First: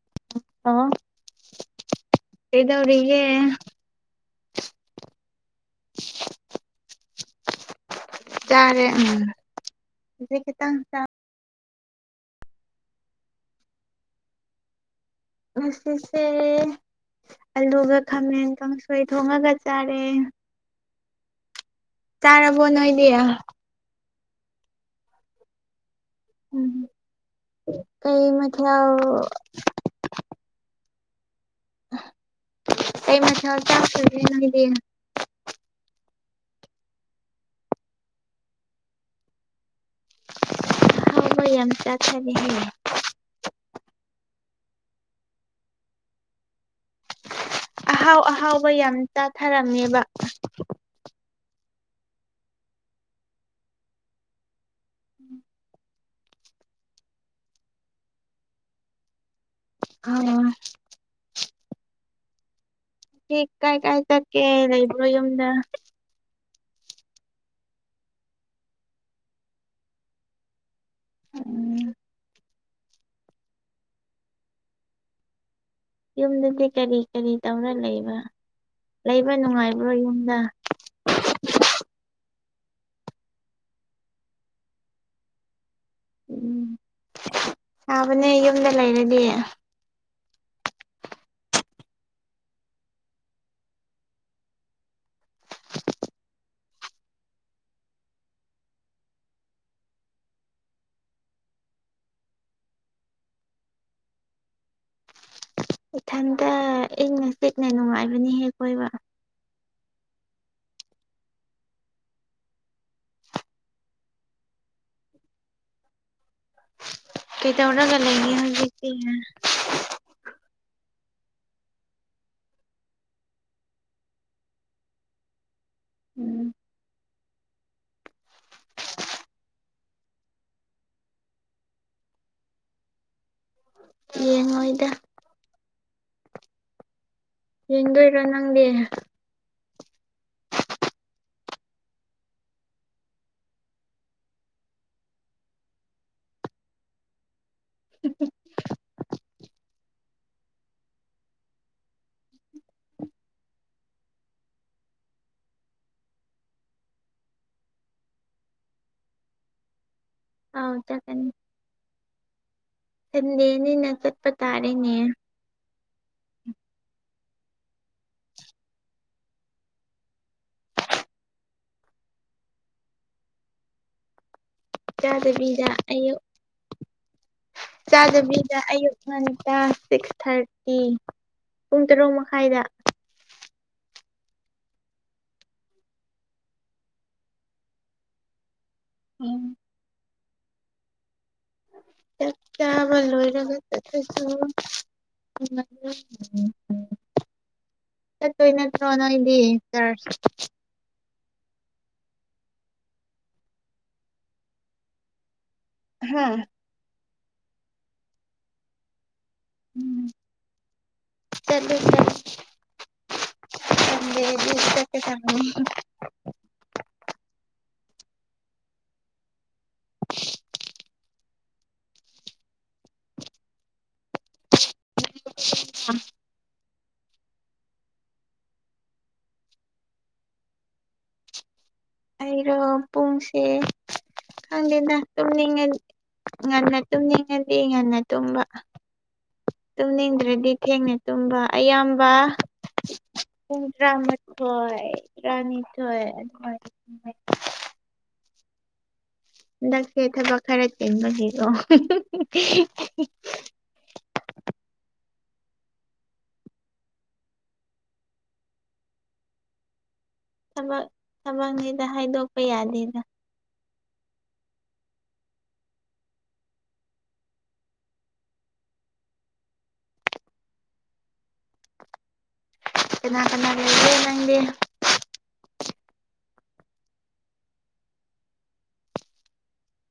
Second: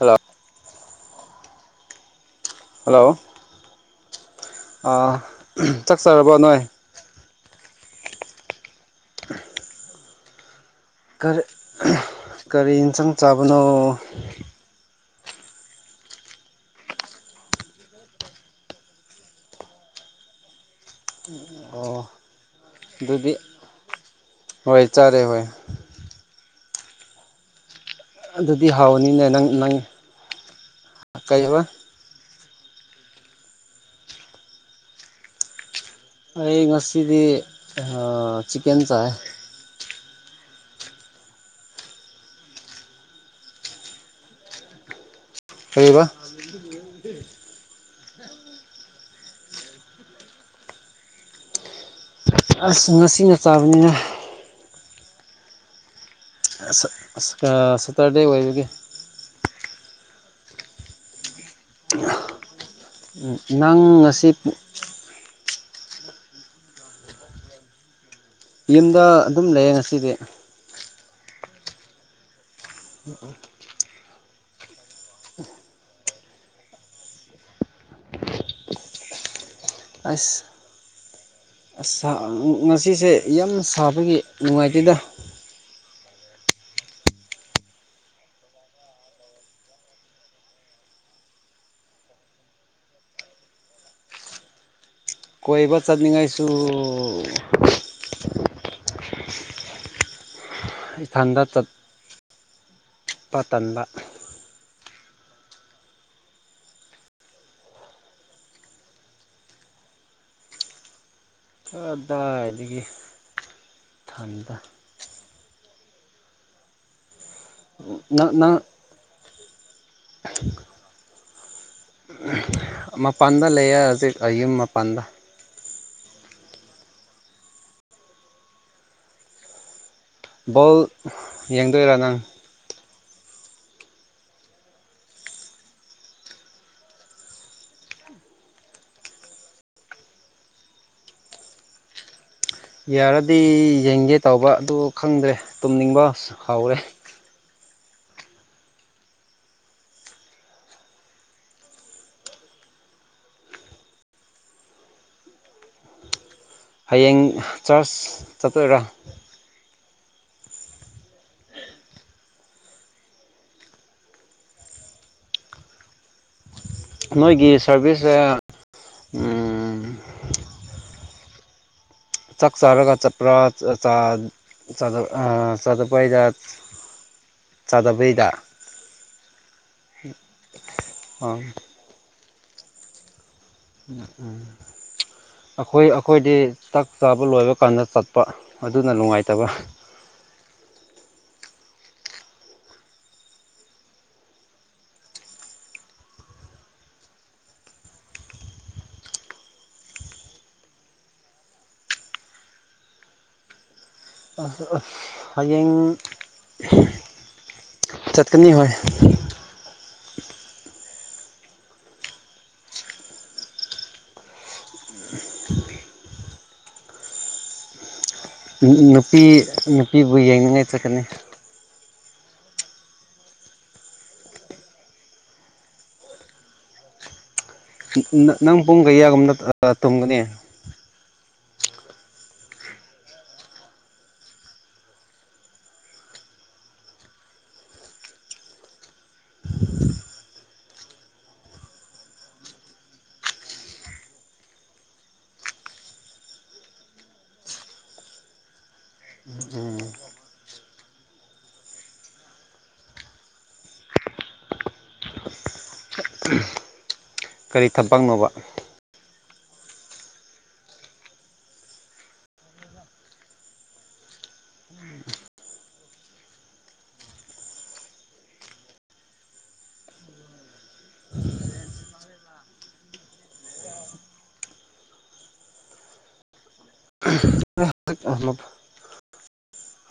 hello ꯑ ꯀꯧꯔꯤꯒꯦ ꯆꯥꯛꯆꯔꯕꯣ ꯅꯣꯏ ꯇꯔꯦ ꯎꯝ ꯑꯗꯨ ꯈꯤꯇꯪ ꯆꯥ ꯀꯔꯤ ꯀꯔꯤ ꯌꯦꯟꯁꯥꯡ ꯆꯥꯕꯅꯣ ꯑꯁꯁꯦ ꯑꯜꯂꯨꯒ ꯈꯝꯃꯦꯇꯪ ꯁꯣꯏ ꯊꯣꯡꯉꯒ ꯆꯥꯔꯦ ꯑꯣ ꯅꯥꯏꯅꯦ ꯑꯗꯨꯗꯤ ꯍꯣꯏ ꯆꯔꯦ ꯍꯣꯏ ꯎꯝ ꯀꯩ ꯑꯗꯨꯗꯤ ꯃꯊ ꯍꯥꯎꯅꯤꯅꯦ ꯀꯥꯏ ꯑꯩ ꯃꯥꯁꯤ ꯍ ꯆꯞꯁꯨ ꯍꯅꯣꯏꯗ ꯑꯩ ꯉꯁꯤꯗꯤ ꯆꯀꯦꯟ ꯆꯥꯏ ꯍꯕꯏ ꯌꯥꯝ ꯆꯥꯛꯕꯤ ꯍꯦ ꯍꯥꯏꯔꯤꯕ ꯑꯍꯥꯎ ꯑꯍꯥꯎꯕ ꯌꯥꯝ ꯆꯥꯊꯔꯝꯃꯦꯕ ꯑꯁ ꯉꯁꯤꯅ ꯆꯥꯕꯅꯤꯅ ꯎꯝ [unintelligible] [inaudible] ꯁꯇꯔꯗꯦ ꯑꯣꯏꯕꯒꯦ ꯑ [unintelligible] [inaudible] ꯀꯥꯏ ꯀꯥꯏ ꯅꯪ ꯉꯁꯤ ꯆꯠꯀꯦ ꯂꯩꯕ꯭ꯔꯣ ꯌꯨꯝꯗ ꯌꯨꯝꯗ ꯑꯗꯨꯝ ꯂꯩꯌꯦ ꯉꯁꯤꯗꯤ ꯎꯝ [inaudible] ꯑꯣ ꯑꯣ [unintelligible] [inaudible] ꯌꯨꯝꯗꯗꯤ ꯀꯔꯤ ꯀꯔꯤ ꯇꯧꯔ ꯂꯩꯕ ꯂꯩꯕ ꯅꯨꯡꯉꯥꯏꯕ [inaudible] ꯍ꯭ꯔ ꯌꯨꯝꯗ ꯑꯁ ꯑꯁ ꯉꯁꯤꯁꯦ ꯌꯥꯝ ꯁꯥꯕꯒꯤ ꯅꯨꯡꯉꯥꯏꯇꯦꯗ ꯎꯝ ꯁꯥꯥꯕꯅꯦ ꯌꯨꯝꯗ ꯂꯩꯔꯗꯤ ꯀꯣꯏꯕ ꯆꯠꯅꯤꯡꯉꯥꯏꯁꯨ ꯏꯁꯊꯟꯗ ꯆꯠꯄ ꯇꯟꯥꯟꯕ ꯏꯊꯟꯇ ꯏꯪꯅ ꯆꯤꯛꯅ ꯅꯨꯡꯉꯥꯏꯕꯅꯤ ꯍꯦꯛ ꯀꯣꯏꯕ ꯑꯗꯥ ꯑꯗꯒꯤ ꯊꯟꯗ ꯀꯩꯗ ꯑꯣꯒ ꯅꯪ ꯂꯒ ꯅꯪ ꯍꯧꯖꯤ ꯀ ꯃꯄꯥꯟꯗ ꯂꯩꯑ ꯍꯧꯖꯤꯛ ꯑꯩꯌꯨꯝ ꯃꯄꯥꯟꯗ ꯎꯝ ꯕꯣꯜ ꯌꯦꯡꯗꯣꯏꯔꯥ ꯅꯪ ꯌꯦꯡꯉꯣꯏꯗ ꯌꯦꯗꯣ ꯏꯔꯣ ꯅꯪꯗꯤ ꯌꯥꯔꯗꯤ ꯌꯦꯡꯒꯦ ꯇꯧꯕ ꯑꯗꯨ ꯈꯪꯗ꯭ꯔꯦ ꯇꯨꯝꯅꯤꯡꯕ ꯍꯥꯎꯔꯦ [inaudible] ꯍꯌꯦꯡ ꯆꯥꯔꯖ ꯆꯥꯄꯔꯥ ꯑ ꯆꯀꯅꯤ ꯆꯗꯅꯤ ꯅꯀꯗ ꯇꯥꯔꯦꯦ ꯅꯣꯏꯒꯤ ꯁꯥꯔꯚꯤꯁꯁꯦ ꯆꯥꯛ ꯆꯥꯔꯒ ꯆꯄ꯭ꯔꯥ ꯆ ꯆꯥꯗꯕꯤꯗ ꯑꯌꯨꯛ ꯆꯗꯨꯄꯩꯖꯖ ꯆꯥꯗꯕꯤꯗ ꯑꯌꯨꯛ ꯉꯟꯇꯥ ꯁꯤꯛꯁ ꯊꯥꯔꯇꯤ ꯑ ꯐꯥꯏꯗ ꯎ ꯎꯝ ꯑꯩꯈꯣꯏ ꯑꯩꯈꯣꯏꯗꯤ ꯆꯥꯛ ꯆꯥꯕ ꯂꯣꯏꯕ ꯀꯥꯟꯗ ꯆꯠꯄ ꯑꯗꯨꯅ ꯅꯨꯡꯉꯥꯏꯇꯕ ꯆ ꯀꯕ ꯂꯣꯏꯔꯕꯒꯦ ꯆꯁꯨꯣ ꯎꯝ ꯆꯠꯇꯣꯏ ꯅꯠꯇ꯭ꯔꯣ ꯅꯣꯏꯗꯤ ꯆꯔ ꯍꯌꯦꯡ ꯍꯥ ꯆꯥꯠꯅꯤ ꯍ ꯎꯝ ꯆꯠꯁ ꯗꯤ ꯀꯃ ꯅꯨꯄꯤ ꯅꯨꯄꯤꯕꯨ ꯌꯦꯡꯅꯤꯡꯉꯥꯏ ꯆꯠꯀꯅꯤ ꯑ ꯅꯪ ꯄꯨꯡ ꯀꯌꯥꯒꯨꯝꯅ ꯇꯨꯝꯒꯅꯤ ꯑꯩꯔꯣ ꯄꯨꯡꯁꯦ ꯈꯪꯗꯦꯅ ꯇꯨꯝꯅꯤꯡꯉ ꯉꯟꯅ ꯇꯨꯝꯅꯤꯡꯉꯗꯤ ꯉꯟꯅ ꯇꯨꯝꯕ ꯇꯨꯝꯅꯤꯡꯗ꯭ꯔꯗꯤ ꯊꯦꯡꯅ ꯇꯨꯝꯕ ꯑꯌꯥꯝꯕ ꯏꯗ꯭ꯔꯥ ꯃꯊ ꯍꯣꯏ ꯏ꯭ꯔꯥꯅꯤ ꯍꯣꯏ ꯑ ꯃ [inaudible] ꯂꯦ ꯊꯕ ꯈꯔ ꯀꯒ [inaudible] ꯀꯔꯤ ꯊꯄꯛꯅꯣꯕ ꯊ ꯊꯃꯛꯉꯩꯗ ꯍꯥꯏꯗꯣꯛꯄ ꯌꯥꯗꯦꯗ ꯀꯅꯥ ꯀꯅꯥ ꯂꯩ ꯂꯩ ꯂꯗꯦ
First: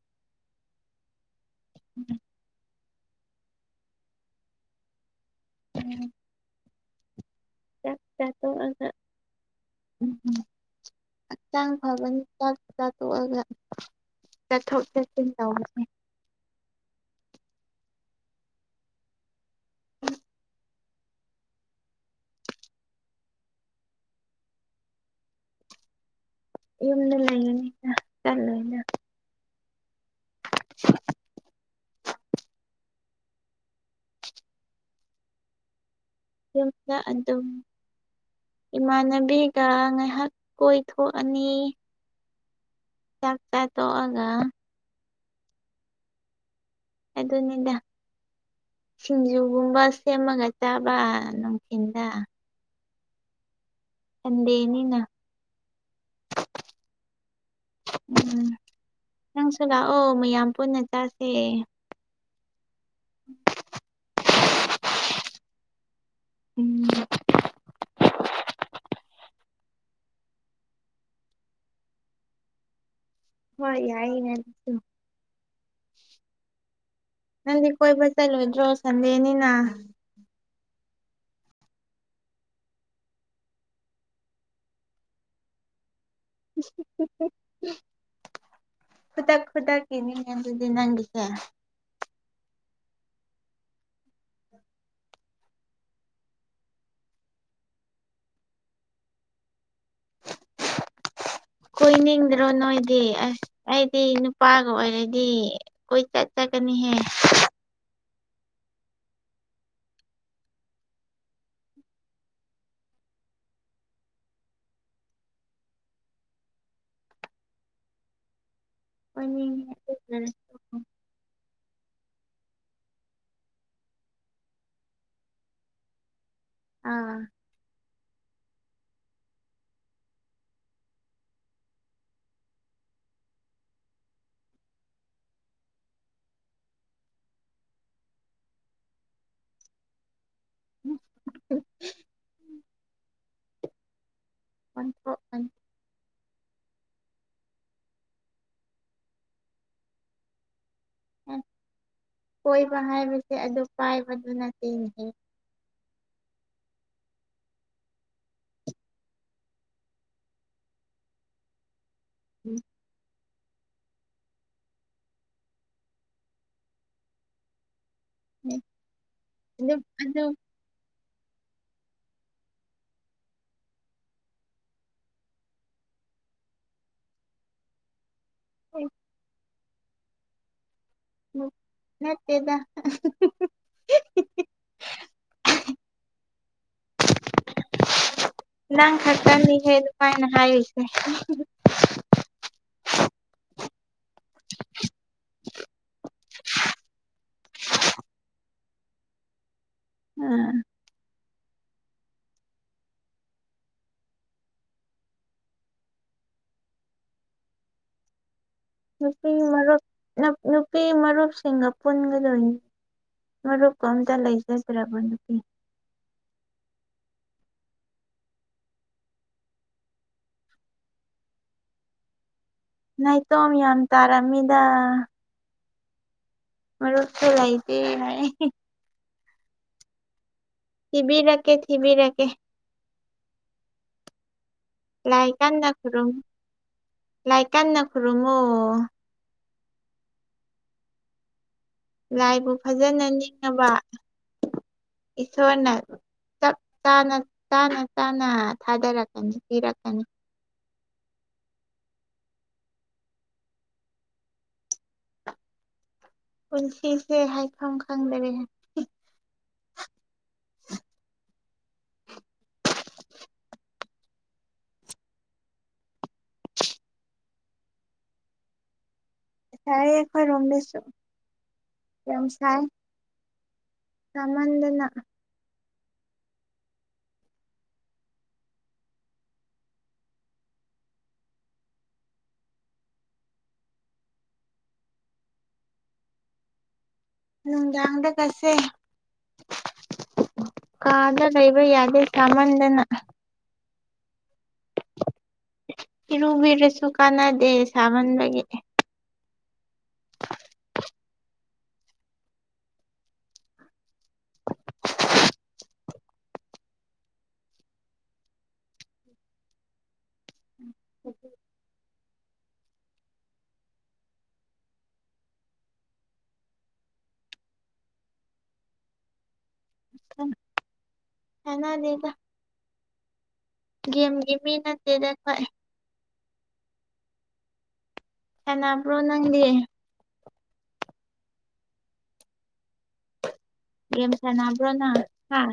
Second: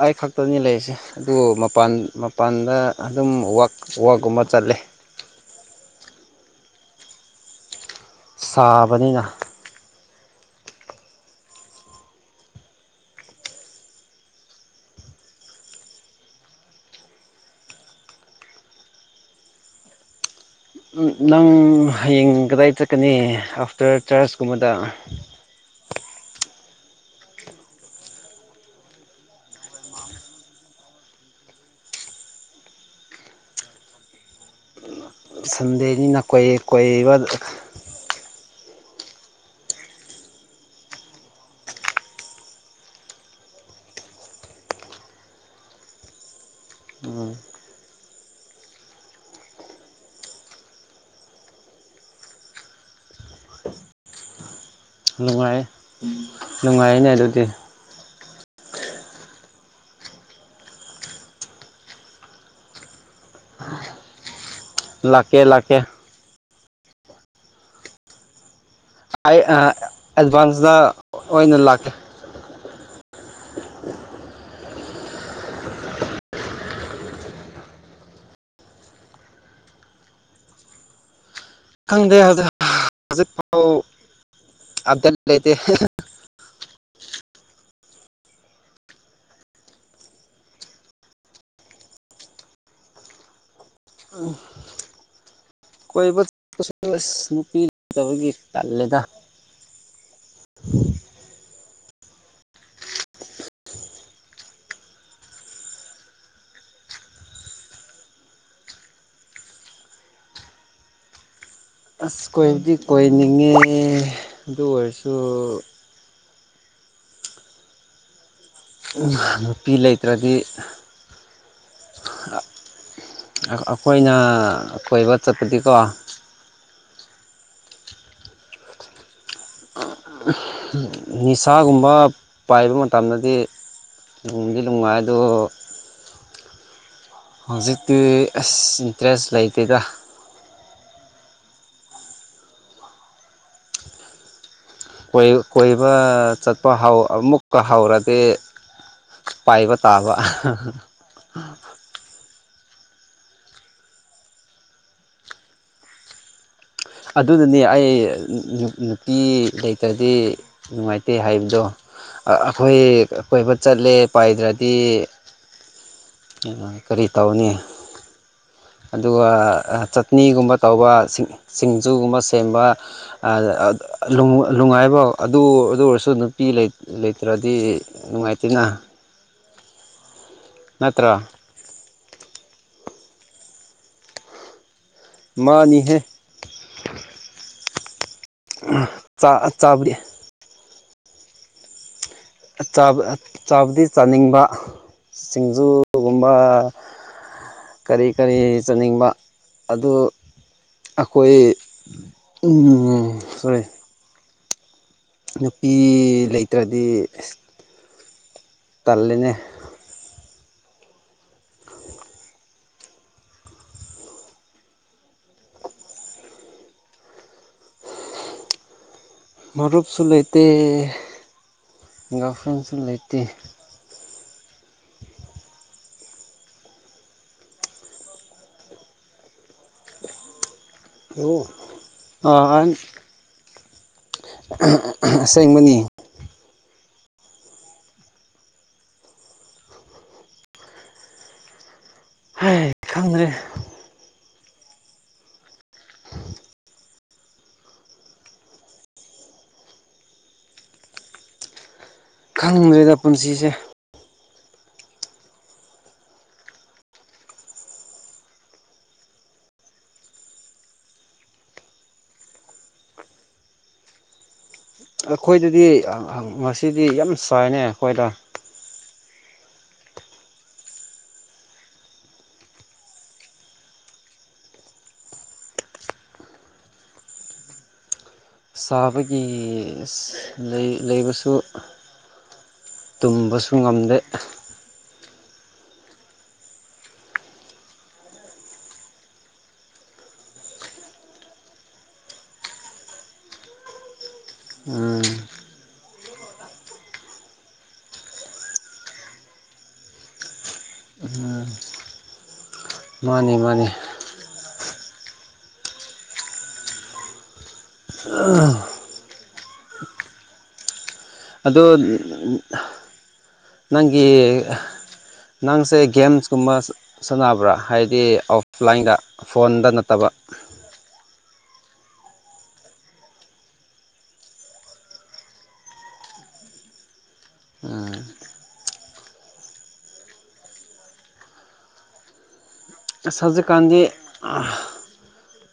ꯑꯩ ꯈꯛꯇꯅꯤ ꯂꯩꯔꯤꯁꯦ ꯑꯗꯨꯕꯨ ꯃꯄꯥꯟ ꯃꯄꯥꯟꯗ ꯑꯗꯨꯝ ꯋꯥꯛ ꯋꯥꯛꯀꯨꯝꯕ ꯆꯠꯂꯦ ꯎꯝ ꯁꯥꯕꯅꯤꯅ ꯎꯝ ꯎꯝ ꯍꯛꯆꯥꯡ ꯐꯕꯅꯤ ꯆꯥꯛ ꯆꯥ ꯇꯣꯛꯑꯒ ꯆꯠꯊꯣꯛ ꯆꯠꯁꯤꯟ ꯇꯧꯕꯅꯦ ꯎꯝ ꯅꯪ ꯍꯌꯦꯡ ꯀꯗꯥꯏ ꯆꯠꯀꯅꯤ ꯑꯥꯐꯇꯔ ꯆꯔꯆꯀꯨꯝꯕꯗ ꯌꯨꯝꯗ ꯂꯩꯌꯦꯅꯤꯅ ꯆꯠꯂꯣꯏꯅꯦ [inaudible] ꯁꯟꯗꯅꯤꯅꯅꯥ ꯌꯨꯝꯗ ꯀꯕ ꯑꯗꯨꯝ ꯏꯃꯥꯟꯅꯕꯤꯒ ꯉꯥꯏꯍꯥꯛ ꯀꯣꯏꯊꯣꯛꯑꯅꯤ ꯆꯥꯛꯥꯏ ꯇꯣꯑꯒ ꯑꯗꯨꯅꯤꯗꯥ ꯁꯤꯡꯖꯨꯒꯨꯝꯕ ꯁꯦꯝꯃꯒ ꯆꯥꯕ ꯅꯨꯡꯊꯤꯟꯗ ꯆꯗꯦꯅꯦ ꯅꯨꯡꯉꯥꯏ ꯅꯨꯡꯉꯥꯏꯅꯦ ꯑꯗꯨꯗꯤ ꯎꯝ ꯅꯪꯁꯨ ꯂꯥꯛꯑꯣ ꯃꯌꯥꯝ ꯄꯨꯟꯅ ꯆꯥꯁꯦ ꯑ ꯂꯀꯦ ꯂꯥꯀꯦ ꯎꯝ ꯑꯩ ꯑꯦꯗꯚꯥꯟꯁꯇ ꯑꯣꯏꯅ ꯂꯥꯛꯀꯦ ꯍꯣꯏ ꯌꯥꯏꯅꯦꯁꯨ ꯅꯗꯤ ꯀꯣꯏꯕꯨ ꯆꯂꯣꯏꯗ꯭ꯔꯣ ꯁꯟꯗꯦꯅꯤꯅꯥ ꯈꯪꯗꯦ ꯍꯧꯖꯤ ꯍꯧꯖꯤꯛ ꯐꯥꯎ ꯑꯞꯗꯦꯠ ꯂꯩꯇꯦ ꯈꯨꯗꯛ ꯈꯨꯗꯛꯀꯤꯅꯤꯉ ꯑꯗꯨꯗꯤ ꯅꯪꯒꯤꯁꯦ ꯑ ꯀꯣꯏꯕ ꯑꯁ ꯅꯨꯄꯤꯗꯕꯒꯤ ꯇꯜꯂꯦꯗ [unintelligible] ꯀꯣꯏꯅꯤꯡꯗ꯭ꯔꯣ ꯅꯣꯏꯗꯤ ꯑꯁ ꯑꯩꯗꯤ ꯅꯨꯄꯥꯒ ꯑꯣꯏꯔꯗꯤ ꯀꯣꯏ ꯆꯠ ꯒꯅꯤꯍ ꯎ ꯑꯁ ꯀꯣꯏꯕꯨꯗꯤ ꯀꯣꯏꯅꯤꯡꯉꯦ ꯑꯗꯨ ꯑꯣꯏꯔꯁꯨ ꯀꯣꯏꯅꯤꯡꯉꯦ ꯅꯨꯄꯤ ꯑꯗꯨ ꯂꯩꯇ꯭ꯔꯗꯤ ꯑꯣꯏꯔꯁꯨ ꯑꯩꯈꯣꯏꯅ ꯀꯣꯏꯕ ꯆꯠꯄꯗꯤꯀꯣ ꯑꯥ ꯅꯤꯁꯥꯒꯨꯝꯕ ꯄꯥꯏꯕ ꯃꯇꯝꯗꯗꯤ ꯂꯣꯡꯒꯤ ꯅꯨꯡꯉꯥꯏꯗꯣ ꯍꯧꯖꯤꯛꯇꯤ ꯑꯁ ꯏꯟꯇꯔꯦꯁ ꯂꯩꯇꯦꯗ o ꯑꯣꯟꯊꯣꯛ ꯑꯣꯟꯊꯦꯟ ꯀꯣꯏꯕ ꯆꯠꯄ ꯑꯃꯨꯛꯀ ꯍꯧꯔꯗꯤ ꯄꯥꯏꯕ ꯇꯥꯕ ꯀꯣꯏꯕ ꯍꯥꯏꯕꯁꯦ ꯑꯗꯨ ꯄꯥꯏꯕꯗꯨꯅ ꯆꯤꯡꯉ ꯑꯗꯨꯅꯅꯦ ꯑꯩ ꯅꯨꯄꯤ ꯂꯩꯇ꯭ꯔꯗꯤ ꯅꯨꯡꯉꯥꯏꯇꯦ ꯍꯥꯏꯕꯗꯣ ꯑꯩꯈꯣꯏ ꯀꯣꯏꯕ ꯆꯠꯂꯦ ꯄꯥꯏꯗ꯭ꯔꯗꯤ ꯀꯔꯤ ꯇꯧꯅꯤ ꯑꯗꯨꯒ ꯑꯗꯨ ꯑꯗꯨ ꯆꯠꯅꯤꯒꯨꯝꯕ ꯇꯧꯕꯁꯤꯡ ꯁꯤꯡꯖꯨꯒꯨꯝꯕ ꯁꯦꯝꯕ ꯅꯨꯡꯉꯥꯏꯐꯥꯎ ꯑꯗꯨ ꯑꯗꯨ ꯑꯣꯏꯔꯁꯨ ꯅꯨꯄꯤ ꯂꯩꯇ꯭ꯔꯗꯤ ꯅꯨꯡꯉꯥꯏꯇꯦꯅ ꯅꯠꯇ꯭ꯔ ꯗ ꯃꯥꯅꯤꯍꯦ ꯅꯪ ꯈꯔꯛꯇꯅꯤꯈꯦ ꯑꯗꯨꯃꯥꯏꯅ ꯍꯥꯏꯌꯨꯁꯦ ꯆꯥꯕꯗꯤ ꯆꯥꯅꯤꯡꯕ ꯁꯤꯡꯖꯨꯒꯨꯝꯕ ꯀꯔꯤ ꯀꯔꯤ ꯆꯠꯅꯤꯡꯕ ꯑ ꯑꯥ ꯑꯩꯈꯣꯏ ꯁꯣꯔꯤ ꯅꯨꯄꯤ ꯂꯩꯇ꯭ꯔꯗꯤ ꯅꯨꯄꯤ ꯇꯜꯂꯦꯅꯦ ꯃꯔꯨꯞ ꯅꯨꯄꯤ ꯃꯔꯨꯞꯁꯤꯡꯒ ꯄꯨꯟꯒꯗꯣꯏꯅꯤ ꯃꯔꯨꯞ ꯀꯝꯇ ꯂꯩꯖꯗ꯭ꯔꯕ ꯅꯨꯄꯤ [inaudible] ꯃꯔꯔꯨꯞ ꯁꯂꯥꯏꯇꯩ ꯅꯥꯇꯣꯝ ꯌꯥꯝ ꯇꯥꯔꯝꯃꯤꯗ ꯃꯔ ꯊ ꯔꯥꯏꯗꯤꯦ ꯊꯤꯕꯤꯔꯛꯀꯦ ꯊꯤꯕꯤꯔꯛꯀꯦ ꯑꯥ ꯑꯁꯦꯡꯕꯅꯤ ꯂꯏꯀꯥꯟꯗꯈꯔꯨ ꯂꯥꯏ ꯀꯥꯟꯟꯅ ꯈꯨꯔꯨꯝꯉꯣ ꯂꯥꯏꯕꯨ ꯍꯥꯏ ꯐꯖꯅ ꯈꯪꯗ꯭ꯔꯦ ꯅꯤꯡꯉꯕ [inaudible] ꯏꯁꯨꯣꯔꯅ ꯆꯞ ꯆ ꯆꯥꯅ ꯆꯅ ꯊꯥꯗꯔꯛꯀꯅꯤ ꯄꯤꯔꯛꯀꯅꯤ ꯈꯪꯗ꯭ꯔꯦꯗ ꯄꯨꯟꯁꯤꯁꯦ ꯄꯨꯟꯁꯤꯁꯦ ꯍꯥꯏꯐꯝ ꯈꯪꯗꯔꯦ [inaudible] ꯑꯩꯈꯣꯏꯗꯗꯤ ꯉꯁꯤꯗꯤ ꯌꯥꯝ ꯆꯥꯏꯅꯦ ꯑꯩꯈꯣꯏꯗ ꯁꯥꯏ ꯈꯣꯏ ꯔꯨꯝꯂꯤꯁꯣ ꯀꯦꯝ ꯁꯥꯏ ꯀꯃꯟꯗꯅ ꯁꯥꯕꯒꯤ ꯂꯩꯕꯁꯨ ꯇꯨꯝꯕꯁꯨꯨꯡ ꯉꯝꯗꯦ ꯎꯪꯗꯥꯗ ꯀꯁꯦ ꯀꯥꯗ ꯂꯩ ꯂꯩꯕ ꯌꯥꯗ ꯆꯃꯗꯅ ꯎꯝ ꯏꯔꯨꯕꯤꯔ ꯁꯨꯀꯅꯥ ꯗꯦ ꯁꯕꯟ ꯂꯒꯦ ꯃꯥꯅꯦ ꯃꯥꯅꯦ ꯑꯗꯣ ꯅꯪꯒꯤ ꯅꯪꯁꯦ ꯒꯦꯝꯁꯀꯨꯝꯕ ꯁꯥꯟꯅꯕ꯭ꯔꯥ ꯍꯥꯏꯕꯗꯤ ꯑꯣꯐꯂꯥꯏꯟꯗ ꯐꯣꯟꯗ ꯅꯠꯇꯕ ꯍꯅꯥ ꯂꯩꯒ ꯦꯝꯒꯤꯃꯤꯅ ꯇꯦꯗꯦꯟ ꯈ ꯑꯦꯟꯅ ꯄꯨ꯭ꯔꯣ ꯅ ꯁꯖꯦ ꯦꯝꯁ ꯅꯝꯕ꯭ꯔꯣꯅ ꯍꯥ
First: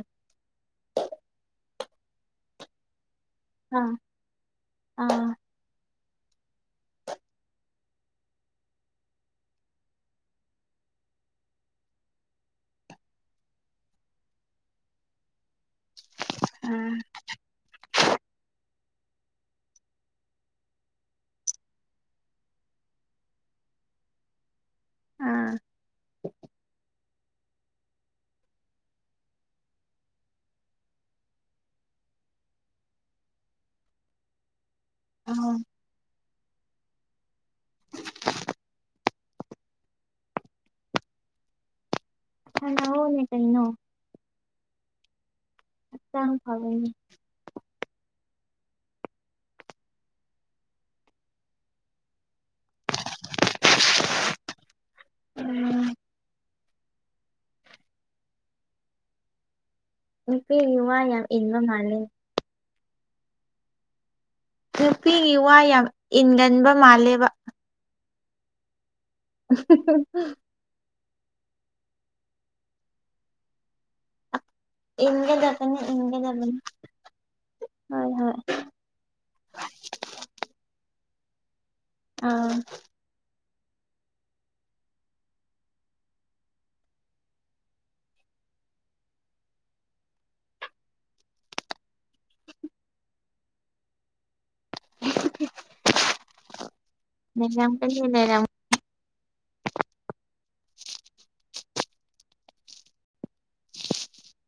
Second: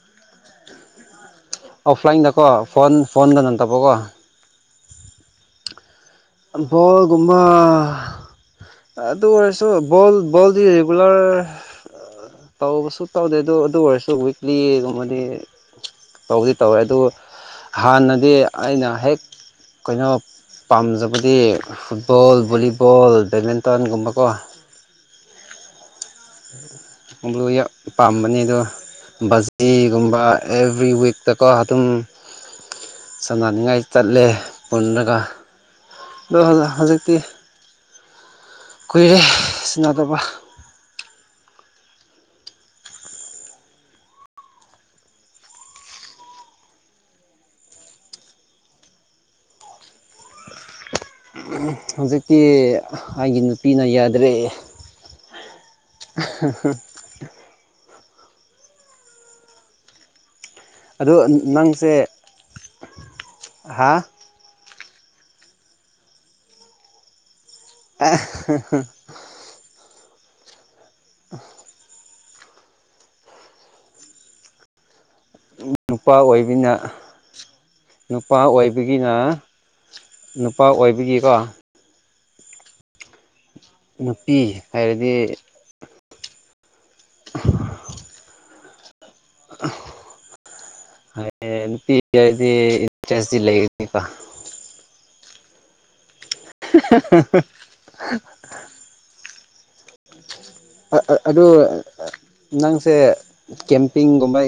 ꯑꯣꯐꯂꯥꯏꯟꯗꯀꯣ ꯐꯣꯟ ꯐꯣꯟꯗ ꯅꯪ ꯍꯥ ꯇꯕꯣꯀꯣ ꯑꯥ ꯣꯒꯨꯝꯕꯥ ꯑꯗꯨ ꯑꯣꯏꯔꯁꯨ ꯕꯣꯜ ꯕꯣꯜꯗꯤ ꯔꯤꯒꯨꯂꯔ ꯇꯧꯕꯁꯨ ꯇꯧꯗꯦ ꯑꯗꯣ ꯑꯗꯨ ꯑꯣꯏꯔꯁꯨ ꯋꯤꯛꯂꯤꯒꯨꯝꯕꯗꯤ ꯇꯧꯗꯤ ꯇꯧꯋꯦ ꯑꯥ ꯑꯗꯨꯕꯨ ꯍꯥꯟꯅꯗꯤ ꯑꯩꯅ ꯍꯦꯛ ꯀꯩꯅꯣ ꯄꯝꯖ ꯗꯤ ꯐꯨꯠꯕꯣꯜ ꯕꯣꯂꯤꯕꯣꯜ ꯕꯦꯠꯃꯤꯟꯇꯟꯒꯨꯝꯕꯀꯣ ꯑꯝ ꯄꯥꯝꯕꯅꯤꯗ ꯕꯥꯖꯤꯒꯨꯝꯕ ꯑꯦꯕ꯭ꯔꯤ ꯋꯤꯛꯇꯀꯣ ꯑꯗꯨ ꯑꯗꯨꯝ ꯁꯝꯅꯅꯤꯡꯉꯥꯏ ꯆꯠꯂꯦ ꯄꯨꯜꯂꯒ ꯑꯥ ꯑꯗꯣ ꯍꯧꯖꯤꯛꯇꯤ ꯀꯣꯏꯔꯦ ꯁꯤꯅꯥꯗꯧꯕ ꯁꯥꯅꯧꯉꯣꯅꯦ ꯀꯩꯅꯅꯣ ꯍꯛꯆꯥꯡ ꯐꯕꯅꯤ ꯍꯧꯖꯤꯛꯀꯤ ꯑꯩꯒꯤ ꯅꯨ ꯄꯤꯅ ꯌꯥꯗ꯭ꯔꯦ ꯎꯝ ꯅꯨꯄꯤꯒꯤ ꯋꯥ ꯑꯗꯣ ꯌꯥꯝ ꯏꯟꯕ ꯅꯪꯁꯦ ꯃꯥꯜꯂꯦ ꯍꯥ ꯅꯨꯄꯤꯒꯤ ꯋꯥ ꯌꯥꯝ ꯏꯟꯒꯟꯕ ꯃꯥꯜꯂꯦꯕ ꯑ [inaudible] ꯑ ꯏꯒ ꯆꯕꯅꯤ ꯅꯨꯄꯥ ꯏꯒ ꯆꯕꯅꯤ ꯑꯣꯏꯕꯅꯤꯅ ꯅꯨꯄꯥ ꯑꯣꯏꯕꯒꯤꯅ ꯅꯨꯄꯥ ꯑꯣꯏꯕꯒꯤꯀꯣ ꯑꯥ ꯅꯨꯄꯤ ꯍꯥꯏꯔꯗꯤ [inaudible] ꯑ ꯅꯨꯄꯤꯗꯤ ꯏꯟꯇꯔꯦꯇ ꯂꯩꯒꯀꯣ ꯃꯛꯇꯔ ꯑꯗꯨ ꯅꯪꯁꯦ ꯀꯦꯝꯄꯤꯡꯒꯨꯝꯕ